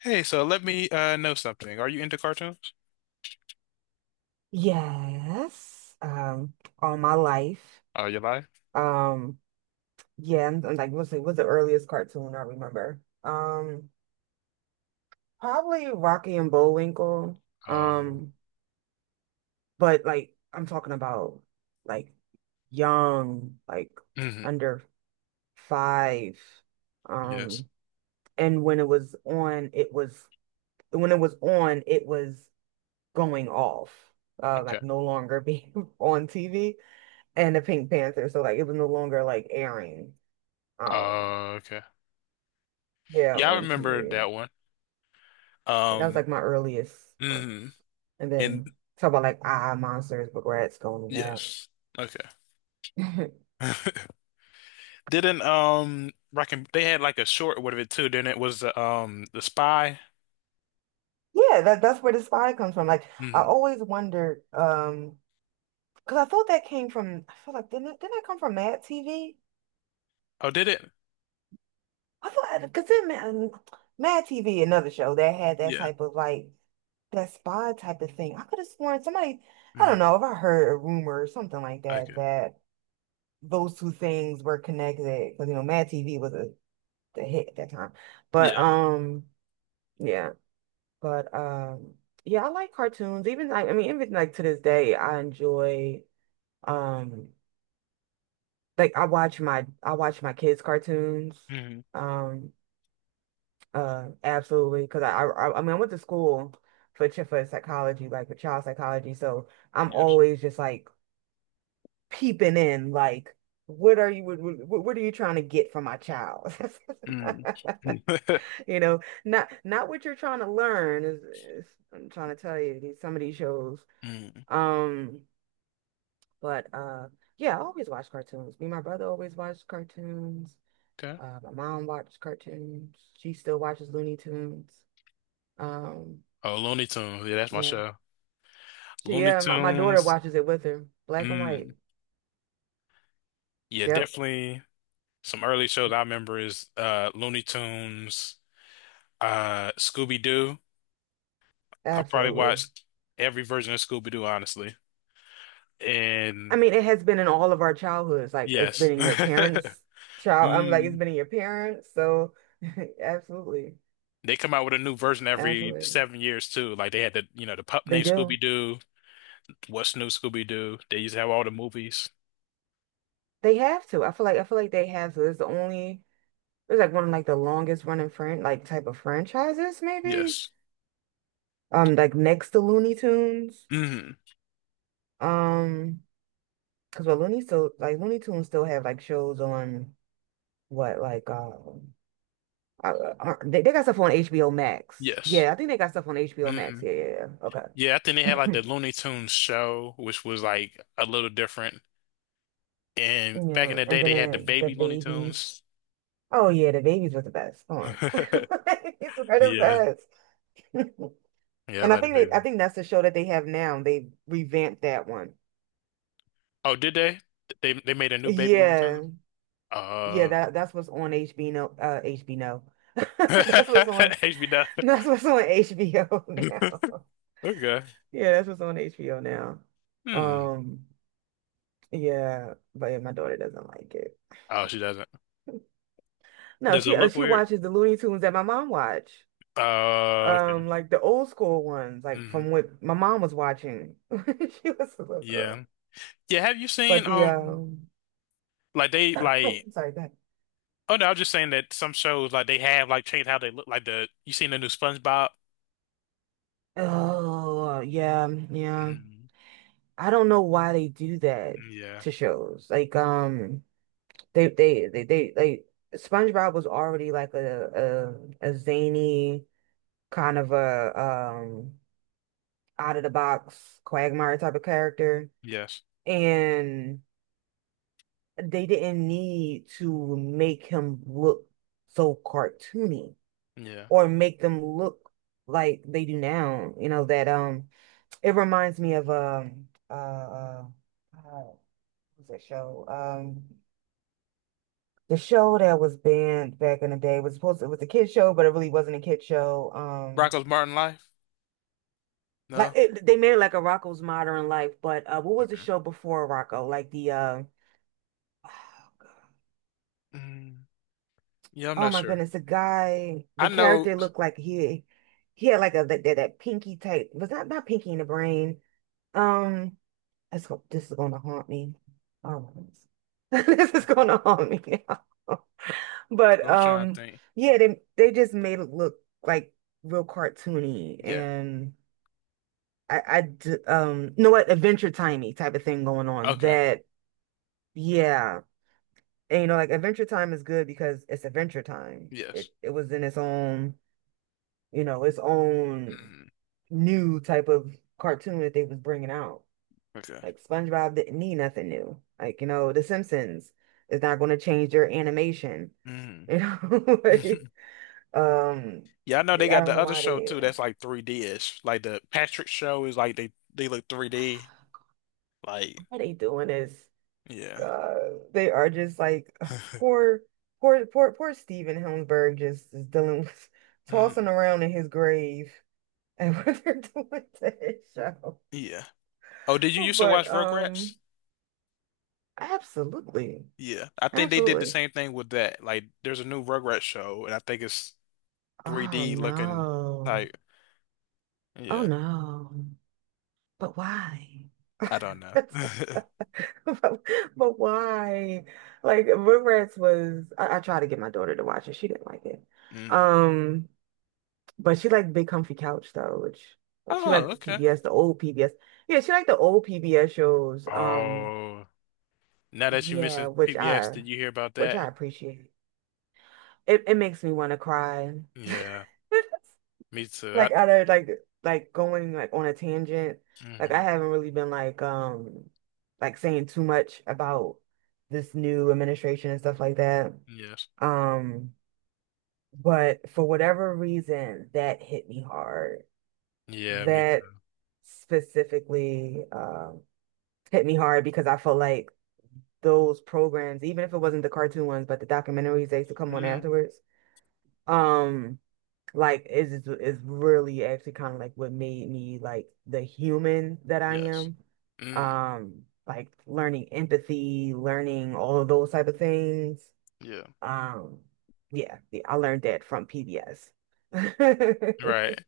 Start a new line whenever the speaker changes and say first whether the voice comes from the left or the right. left: Hey, so let me know something. Are you into cartoons?
right: Yes, all my life.
left: Oh, you lie?
right: Um, yeah, like let's see, what's the earliest cartoon I remember? Probably Rocky and Bullwinkle.
left: Um,
right: Um, but like I'm talking about like young, like
left: mhm,
right: under five.
left: yes.
right: Um, and when it was on, it was going off,
left: Okay.
right: like no longer being on TV. And the Pink Panther. So like it was no longer like airing. Um,
left: Okay.
right: yeah,
left: Yeah, I
right: on
left: remember
right: TV.
left: that one.
right: That was
left: Um,
right: like my earliest
left: mhm,
right: ones. And
left: and
right: then talk about like ah monsters, but rats going to
left: yes. Okay.
right: that.
left: Didn't Rockin' they had like a short with it too, didn't it? Was the the spy?
right: Yeah, that's where the spy comes from. Like I
left: Hmm.
right: always wondered, because I thought that came from. I feel like didn't that come from Mad TV?
left: Oh, did it?
right: I thought because then Mad TV, another show that had that
left: Yeah.
right: type of like that spy type of thing. I could have sworn somebody. I don't
left: Hmm.
right: know if I heard a rumor or something like
left: Okay.
right: that that those two things were connected because you know Mad TV was a the hit at that time. But
left: Yeah.
right: Yeah, but yeah, I like cartoons. Even like I mean, even like to this day, I enjoy um like I watch my kids' cartoons.
left: Hmm.
right: Um Absolutely because I mean I went to school for psychology, like for child psychology, so I'm
left: Yes.
right: always just like peeping in like what are you trying to get from my child?
left: Hmm.
right: You know, not what you're trying to learn is I'm trying to tell you these some of these shows.
left: Mm.
right: Um, but Yeah, I always watch cartoons. Me and my brother always watched cartoons.
left: Okay.
right: My mom watched cartoons. She still watches Looney Tunes. Um,
left: Oh, Looney Tunes. Yeah, that's my
right: yeah.
left: show.
right: She
left: Looney
right: Yeah, my daughter
left: Tunes.
right: watches it with her. Black and white.
left: Mm. Yeah,
right: Yep,
left: definitely some early shows I remember is Looney Tunes, Scooby-Doo. I probably
right: absolutely.
left: watched every version of Scooby-Doo, honestly. And
right: I mean, it has been in all of our childhoods. Like it's been
left: yes.
right: in your parents' child. I'm like it's
left: Mm.
right: been in your parents, so absolutely.
left: They come out with a new version every
right: Absolutely.
left: 7 years too. Like they had the pup
right: They
left: named
right: do.
left: Scooby-Doo, What's New Scooby-Doo. They used to have all the movies.
right: They have to. I feel like they have to. It's the only It's like one of like the longest running friend like type of franchises maybe.
left: Yes.
right: Like next to Looney Tunes.
left: Hmm.
right: Um because well Looney Tunes still have like shows on what like they got stuff on HBO Max.
left: Yes.
right: Yeah, I think they got stuff on HBO Max.
left: Hmm.
right: Yeah, yeah,
left: Yeah, I think they
right: yeah.
left: had like the
right: Okay.
left: Looney Tunes show, which was like a little different. And back in
right: Yeah,
left: the
right: and
left: day,
right: then
left: they had the
right: the
left: baby Looney
right: babies.
left: Tunes.
right: Oh yeah, the babies were the best. Come on. Babies were the
left: Yeah,
right: best.
left: yeah, I
right: And I
left: like the
right: think they,
left: baby.
right: I think that's the show that they have now. They revamped that one.
left: Oh, did they? They made a new baby Looney
right: Yeah,
left: Tunes?
right: yeah.
left: Uh,
right: That's what's on HBO. HBO. That's what's on.
left: HB Dove.
right: That's what's on HBO now.
left: Okay.
right: Yeah, that's what's on HBO now.
left: Hmm.
right: Um, yeah, but yeah, my daughter doesn't like it.
left: Oh, she doesn't.
right: No,
left: Does it look
right: she
left: weird?
right: watches the Looney Tunes that my mom watched.
left: Okay.
right: Like the old school ones, like
left: Hmm.
right: from what my mom was watching. She was a little girl.
left: Yeah. Yeah. Have you
right: But
left: seen
right: the
left: like they like?
right: Sorry, go ahead.
left: Oh no, I was just saying that some shows like they have like changed how they look. Like the you seen the new SpongeBob?
right: Oh, yeah, yeah.
left: Mm.
right: I don't know why they do that
left: Yeah.
right: to shows. Like, they like SpongeBob was already like a zany kind of a out of the box Quagmire type of character,
left: Yes.
right: and they didn't need to make him look so cartoony
left: Yeah.
right: or make them look like they do now. You know that. It reminds me of what was that show? The show that was banned back in the day was supposed to, it was a kid show, but it really wasn't a kid show.
left: Rocko's Modern Life?
right: Like
left: No.
right: they made it like a Rocco's Modern Life, but what was the show before Rocco? Like the uh
left: Mm, yeah, I'm
right: Oh
left: not
right: my
left: sure.
right: goodness, the guy,
left: I
right: the
left: know.
right: character looked like he had like a that pinky type was not pinky in the brain. Um this is gonna haunt me. Oh my goodness. This is
left: Okay.
right: gonna haunt me now.
left: So
right: But
left: I'm trying to think.
right: Yeah, they just made it look like real cartoony
left: Yeah.
right: and you know what Adventure Timey type of thing going on
left: Okay.
right: that yeah. And you know like Adventure Time is good because it's Adventure Time.
left: Yes.
right: It was in its own, its own
left: Mm,
right: new type of cartoon that they was bringing out.
left: okay.
right: Like SpongeBob didn't need nothing new. Like, The Simpsons is not going to change their animation.
left: Mm.
right: You know, like, um,
left: Yeah, I know they
right: I
left: got
right: don't
left: the
right: know
left: other
right: why
left: show
right: they
left: too. That's like 3D-ish. Like the Patrick show is like they look 3D. Like
right: why they doing this.
left: yeah.
right: They are just like ugh, poor, poor, poor, poor Steven Hillenburg just is dealing with
left: Mm,
right: tossing around in his grave and what they're doing to his show.
left: yeah. Oh, did you
right: Oh,
left: used to
right: but
left: watch Rugrats?
right: absolutely,
left: Yeah. I think they did the
right: absolutely.
left: same thing with that. Like there's a new Rugrats show and I think it's
right: Oh
left: 3D looking
right: no.
left: type.
right: Oh
left: Yeah.
right: no. But why?
left: I don't know.
right: But, but why? Like Rugrats was I tried to get my daughter to watch it. She didn't like it.
left: Mm.
right: Um, but she liked Big Comfy Couch though, which like she
left: Oh,
right: liked the
left: okay.
right: PBS, the old PBS. Yeah, she liked the old PBS shows.
left: Oh, now that you
right: Yeah,
left: mentioned PBS, did you hear about
right: which
left: that?
right: I appreciate. It makes me want to cry.
left: Yeah, me too.
right: Like other like going like on a tangent, like I
left: Hmm.
right: haven't really been like saying too much about this new administration and stuff like that
left: Yes.
right: um but for whatever reason that hit me hard,
left: Yeah, me
right: that
left: too.
right: specifically hit me hard because I felt like those programs, even if it wasn't the cartoon ones but the documentaries that used to come on
left: Mm.
right: afterwards, um like is really actually kind of like what made me like the human that I
left: Yes.
right: am.
left: Mm.
right: Like learning empathy, learning all of those type of things.
left: Yeah.
right: Um, yeah, yeah, I learned that from PBS.
left: Right.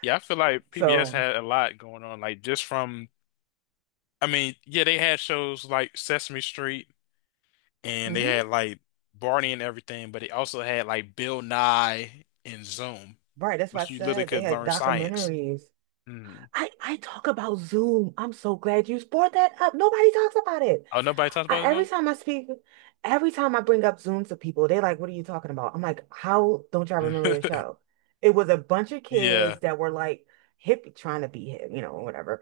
left: Yeah, I feel like PBS
right: So,
left: had a lot going on. Like just from, I mean, yeah, they had shows like Sesame Street and they
right: mhm.
left: had like Barney and everything, but they also had like Bill Nye and Zoom,
right: Right, that's why I
left: which you literally
right: said they
left: could
right: had
left: learn science.
right: documentaries.
left: Mm.
right: I talk about Zoom. I'm so glad you brought that up. Nobody talks about it.
left: Oh, nobody talks about
right: Every
left: Zoom?
right: time I speak, every time I bring up Zoom to people, they're like, "What are you talking about?" I'm like, "How don't y'all remember this show?" It was a bunch of
left: Yeah.
right: kids that were like hip, trying to be hip, whatever.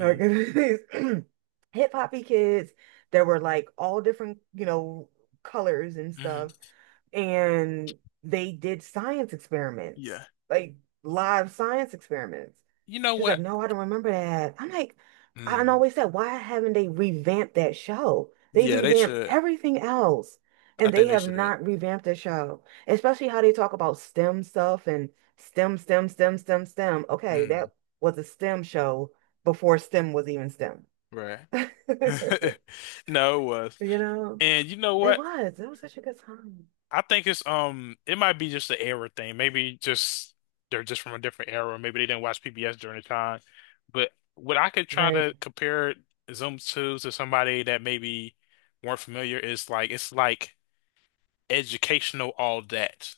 right: Like, these hip hoppy kids that were like all different, colors and
left: Hmm.
right: stuff, and they did science experiments,
left: Yeah.
right: like live science experiments.
left: You know
right: She's
left: what?
right: like, no, I don't remember that. I'm like, I
left: Mm.
right: always said, why haven't they revamped that show? They
left: Yeah, they
right: revamped
left: should.
right: everything else,
left: I
right: and they
left: think they
right: have
left: should.
right: not revamped the show, especially how they talk about STEM stuff and STEM, STEM, STEM, STEM, STEM. Okay,
left: Mm.
right: that was a STEM show before STEM was even STEM.
left: Right. No, it was.
right: You know,
left: And you know
right: it
left: what?
right: was. It was such a good time.
left: I think it's it might be just the era thing. Maybe just they're just from a different era, or maybe they didn't watch PBS during the time. But what I could try
right: Right.
left: to compare Zoom to somebody that maybe weren't familiar is like it's like educational all that,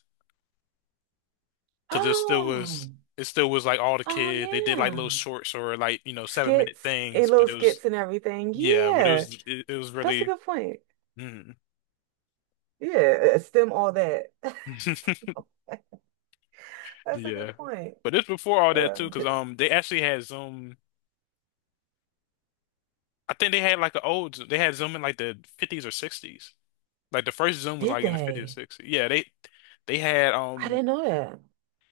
left: because it still was
right: Oh.
left: it still was like all the
right: Oh
left: kid they did like little
right: yeah.
left: shorts or like 7 minute
right: Skits and
left: things, but
right: little
left: it was
right: skits and everything.
left: yeah, but it
right: Yeah.
left: was it was
right: That's a
left: really.
right: good point.
left: Mm.
right: Yeah. Stem all that. Stem all- That's a
left: Yeah,
right: good point.
left: but it's before all that too
right: Um,
left: because
right: th-
left: they actually had Zoom. I think they had like they had Zoom in like the 50s or 60s, like the first Zoom was
right: did
left: like in the 50s or
right: they?
left: 60s, yeah they had
right: I didn't know that.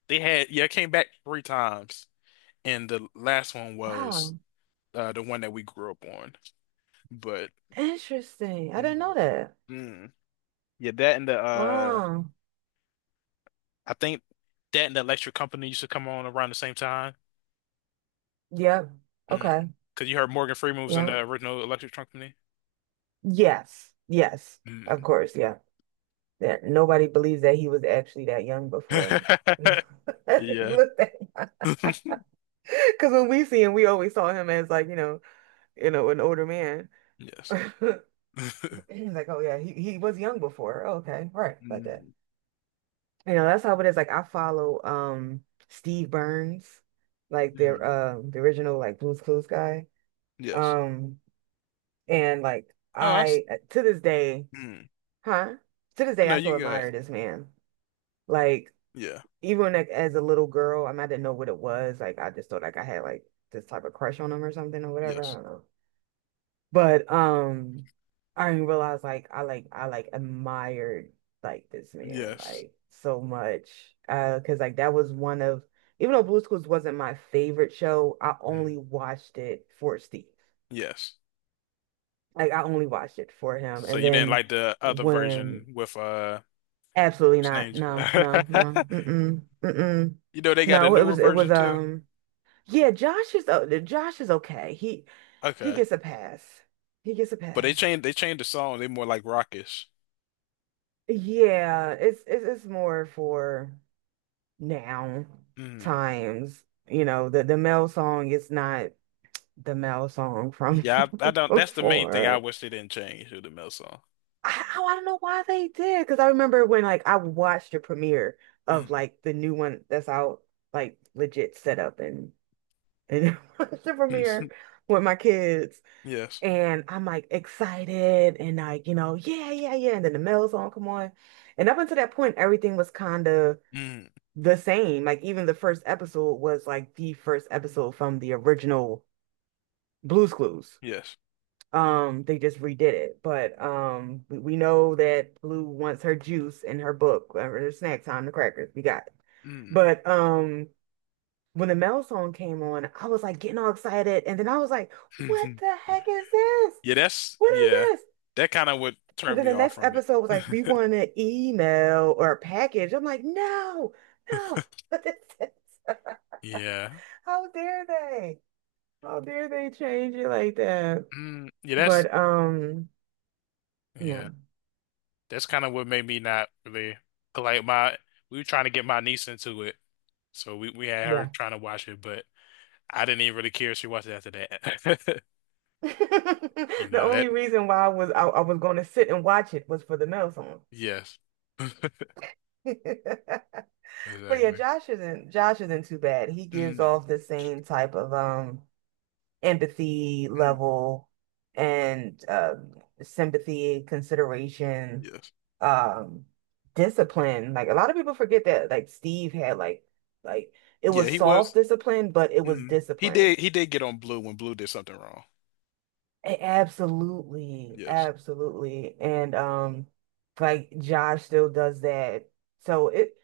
left: yeah, it came back three times, and the last one was
right: Wow.
left: the one that we grew up on, but
right: Interesting. I didn't
left: mm,
right: know that.
left: mm. Yeah, that and the
right: Wow.
left: I think that and the Electric Company used to come on around the same time.
right: Yep.
left: Mm.
right: Okay.
left: Cause you heard Morgan Freeman was in
right: Yeah.
left: the original Electric Company.
right: Yes. Yes. Of
left: Mm.
right: course. Yeah. Yeah. Nobody believes that he was actually that young before. He
left: Yeah.
right: looked that young. Because when we see him, we always saw him as like, you know, an older man.
left: Yes.
right: He's like, oh yeah, he was young before. Okay, right, about that.
left: Mm.
right: You know, that's how it is. Like I follow Steve Burns, like the
left: Mhm.
right: um the original like Blue's Clues guy.
left: Yes.
right: Um and like
left: Oh, that's.
right: I to this day,
left: Mm.
right: huh? To this day
left: No,
right: I
left: you
right: still
left: can go
right: admire
left: ahead.
right: this man. Like
left: Yeah.
right: even like as a little girl, I mean I didn't know what it was. Like I just thought like I had like this type of crush on him or something or whatever. I
left: Yes.
right: don't know. But I didn't realize like I like I like admired like this man
left: Yes.
right: like so much. 'Cause like that was one of even though Blue's Clues wasn't my favorite show, I only
left: Mm.
right: watched it for Steve.
left: Yes.
right: Like I only watched it for him.
left: So
right: And
left: you didn't
right: then
left: like the other version
right: when
left: with
right: absolutely
left: what's
right: not.
left: his
right: No, no,
left: name?
right: no. Mm-mm. Mm-mm.
left: You know they got a
right: No,
left: newer
right: it was
left: version too?
right: yeah, Josh is okay. He
left: Okay.
right: gets a pass. He gets a
left: But they
right: pass.
left: changed they changed the song. They more like rockish.
right: Yeah, it's more for now
left: Mm.
right: times. You know, the male song is not the male song from
left: Yeah, I don't. That's the main thing I
right: before.
left: wish they didn't change with the Mel song.
right: Oh, I don't know why they did because I remember when like I watched the premiere of
left: Mm.
right: like the new one that's out, like legit set up and watched the premiere with my kids,
left: Yes.
right: and I'm like excited and like yeah yeah yeah, and then the male song come on, and up until that point everything was kind of
left: Mm.
right: the same. Like even the first episode was like the first episode from the original Blue's Clues.
left: Yes.
right: They just redid it, but we know that Blue wants her juice and her book or her snack time, the crackers. We got it.
left: Mm.
right: But when the Mel song came on, I was like getting all excited, and then I was like, "What the heck is this?
left: Yeah, that's
right: What is
left: yeah.
right: this?"
left: That kind of would
right: And
left: turn
right: then
left: me
right: the
left: off
right: next
left: from it.
right: episode was like, "We want an email or a package." I'm like, "No, no, what is this?
left: Yeah.
right: How dare they?" How dare they change it like that?
left: Mm.
right: But yeah,
left: Yeah. That's kind of what made me not really like my. We were trying to get my niece into it, so we had her
right: yeah.
left: trying to watch it, but I didn't even really care if she watched it after that. You
right: The
left: know that?
right: only reason why I was going to sit and watch it was for the male song.
left: Yes.
right: But yeah,
left: Exactly.
right: Josh isn't too bad. He gives
left: Mm,
right: off the same type of empathy
left: mm,
right: level and sympathy, consideration,
left: yes.
right: um discipline. Like a lot of people forget that like Steve had like it
left: Yeah,
right: was
left: he
right: soft
left: was.
right: discipline, but it was
left: Mm, he
right: discipline.
left: did. He did get on Blue when Blue did something wrong.
right: Absolutely,
left: Yes.
right: absolutely. And like Josh still does that. So it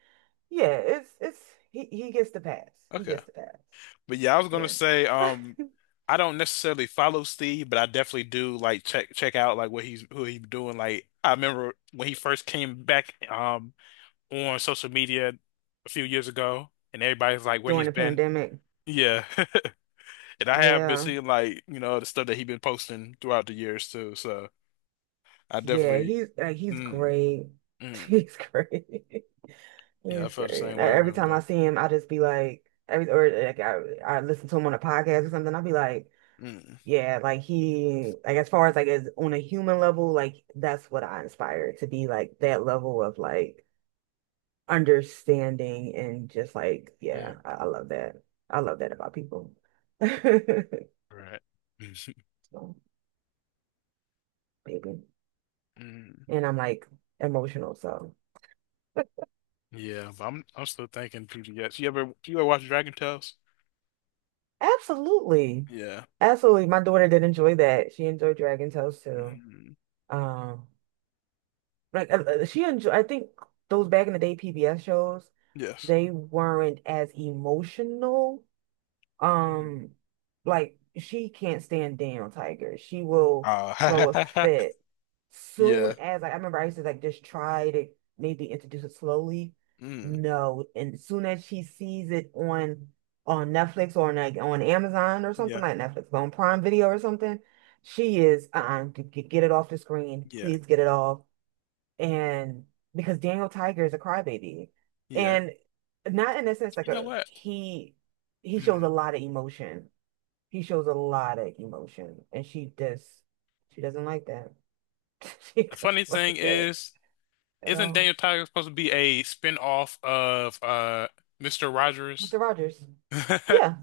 right: yeah, it's he gets the pass. He
left: Okay.
right: gets the pass.
left: But yeah, I was gonna
right: Yeah.
left: say, I don't necessarily follow Steve, but I definitely do like check out like what he's who he's doing. Like I remember when he first came back on social media a few years ago and everybody's like where
right: During
left: he's
right: the
left: been.
right: pandemic.
left: Yeah. And I have been
right: Yeah.
left: seeing like, the stuff that he's been posting throughout the years too. So I
right: Yeah,
left: definitely.
right: he's
left: Mm,
right: great.
left: mm.
right: He's great.
left: Yeah, I
right: He's
left: felt the
right: great.
left: same
right: And
left: way with
right: every
left: him
right: time
left: though.
right: I see him, I just be like every or like I listen to him on a podcast or something, I'll be like,
left: Mm.
right: yeah, like he, like as far as like as on a human level, like that's what I aspire to be, like that level of like understanding and just like,
left: Mm.
right: yeah, I love that. I love that about people.
left: Right.
right: So, maybe.
left: Mm.
right: And I'm like emotional, so
left: Yeah, but I'm still thinking PBS. You ever watch Dragon Tales?
right: absolutely.
left: Yeah.
right: Absolutely. My daughter did enjoy that. She enjoyed Dragon Tales too.
left: Mm.
right: Um, like she enjoy I think those back in the day PBS shows,
left: Yes.
right: they weren't as emotional.
left: Mm.
right: Um, like she can't stand down, Tiger. She will throw a
left: Uh,
right: fit soon
left: yeah.
right: as like I remember I used to like just try to maybe introduce it slowly.
left: Mm.
right: No, and as soon as she sees it on Netflix or on like on Amazon or something
left: Yeah.
right: like Netflix, but on Prime Video or something, she is uh-uh, get it off the screen.
left: Yeah.
right: Please get it off, and because Daniel Tiger is a crybaby,
left: Yeah.
right: and not in a sense like
left: You know
right: a
left: what?
right: he shows a
left: Mm.
right: lot of emotion. He shows a lot of emotion, and she just she doesn't like that. She
left: The funny
right: doesn't
left: thing
right: like that
left: is,
right: at
left: isn't
right: all.
left: Daniel Tiger supposed to be a spin-off of Mr. Rogers?
right: Mr. Rogers, yeah,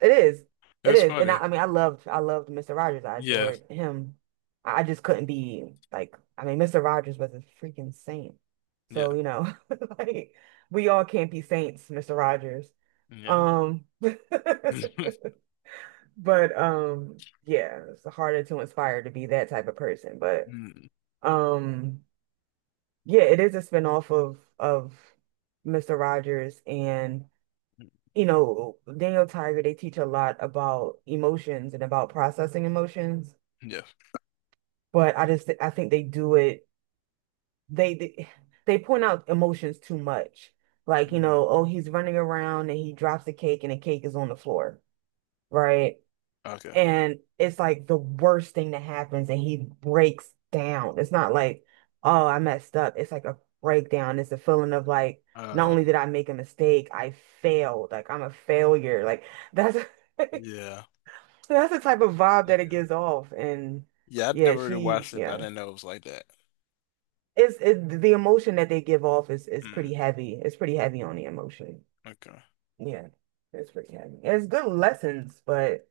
right: it is, it
left: It's
right: is, and I,
left: funny.
right: I mean I loved Mr. Rogers. I
left: Yeah.
right: adored him. I just couldn't be like I mean Mr. Rogers was a freaking saint.
left: Yeah.
right: So, you know, like we all can't be saints, Mr. Rogers.
left: Yeah.
right: Um, but yeah, it's harder to inspire to be that type of person. But
left: Mm.
right: um, yeah, it is a spinoff of Mr. Rogers and you know Daniel Tiger. They teach a lot about emotions and about processing emotions.
left: Yes.
right: But I think they do it. They they, they point out emotions too much. Like, you
left: Mm.
right: know, oh, he's running around and he drops the cake and the cake is on the floor, right?
left: Okay.
right: And it's like the worst thing that happens and he breaks down. It's not like, oh, I messed up. It's like a breakdown. It's a feeling of like, not
left: Uh,
right: only did I make a mistake, I failed. Like I'm a failure. Like that's
left: yeah.
right: that's the type of vibe that it
left: Okay.
right: gives off. And
left: Yeah, I'd
right: yeah,
left: never really
right: she
left: watched it, but I
right: yeah.
left: didn't know it was like that.
right: The emotion that they give off is
left: Mm,
right: pretty heavy. It's pretty heavy on the emotion.
left: okay.
right: Yeah. It's pretty heavy. It's good lessons, but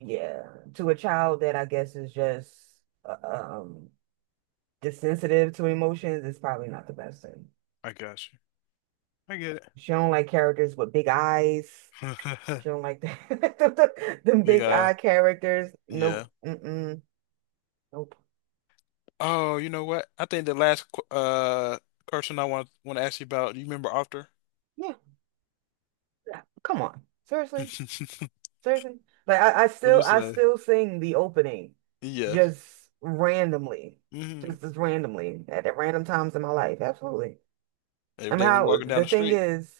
right: yeah, to a child that I guess is just uh, um desensitive to emotions, it's probably not the best thing.
left: I got you. I get it.
right: She don't like characters with big eyes. She don't like them
left: Big
right: big
left: eye.
right: eye characters. Nope.
left: Yeah.
right: Mm-mm. Nope.
left: Oh, you know what? I think the last question I want to ask you about. Do you remember After?
right: Yeah. Yeah. Come on. Seriously. Seriously. Like I, I
left: What
right: still
left: is
right: I
left: say?
right: still sing the opening
left: Yes.
right: just randomly.
left: Mm-hmm.
right: Just as randomly at random times in my life. Absolutely.
left: Every
right: I mean
left: day when you're
right: how
left: walking down
right: the
left: the
right: thing
left: street.
right: is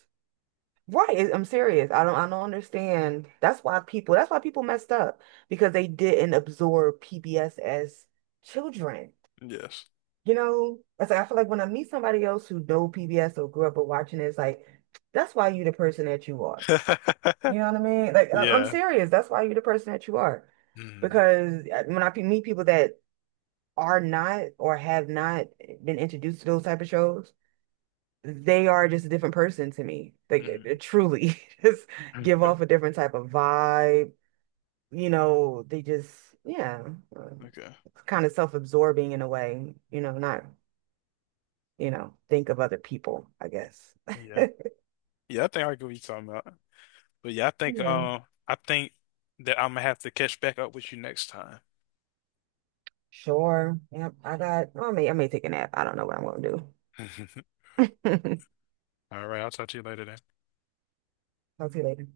right: right. I'm serious. I don't understand. That's why people messed up because they didn't absorb PBS as children.
left: Yes.
right: You know, it's like I feel like when I meet somebody else who know PBS or grew up with watching it, it's like that's why you the person that you are. You know what I mean? Like I'm
left: Yeah.
right: serious. That's why you the person that you are.
left: Mm-hmm.
right: Because when I meet people that are not or have not been introduced to those type of shows, they are just a different person to me.
left: Mm-hmm.
right: They truly just give off a different type of vibe. You know, they just, yeah, uh,
left: Okay.
right: it's kind of self-absorbing in a way, you know, not, you know, think of other people, I guess.
left: Yeah. Yeah, I think I could be talking about. But yeah, I think
right: Yeah,
left: I think that I'm gonna have to catch back up with you next time.
right: sure. Yep, I may take a nap. I don't know what I'm gonna do.
left: All right, I'll talk to you later then.
right: Talk to you later.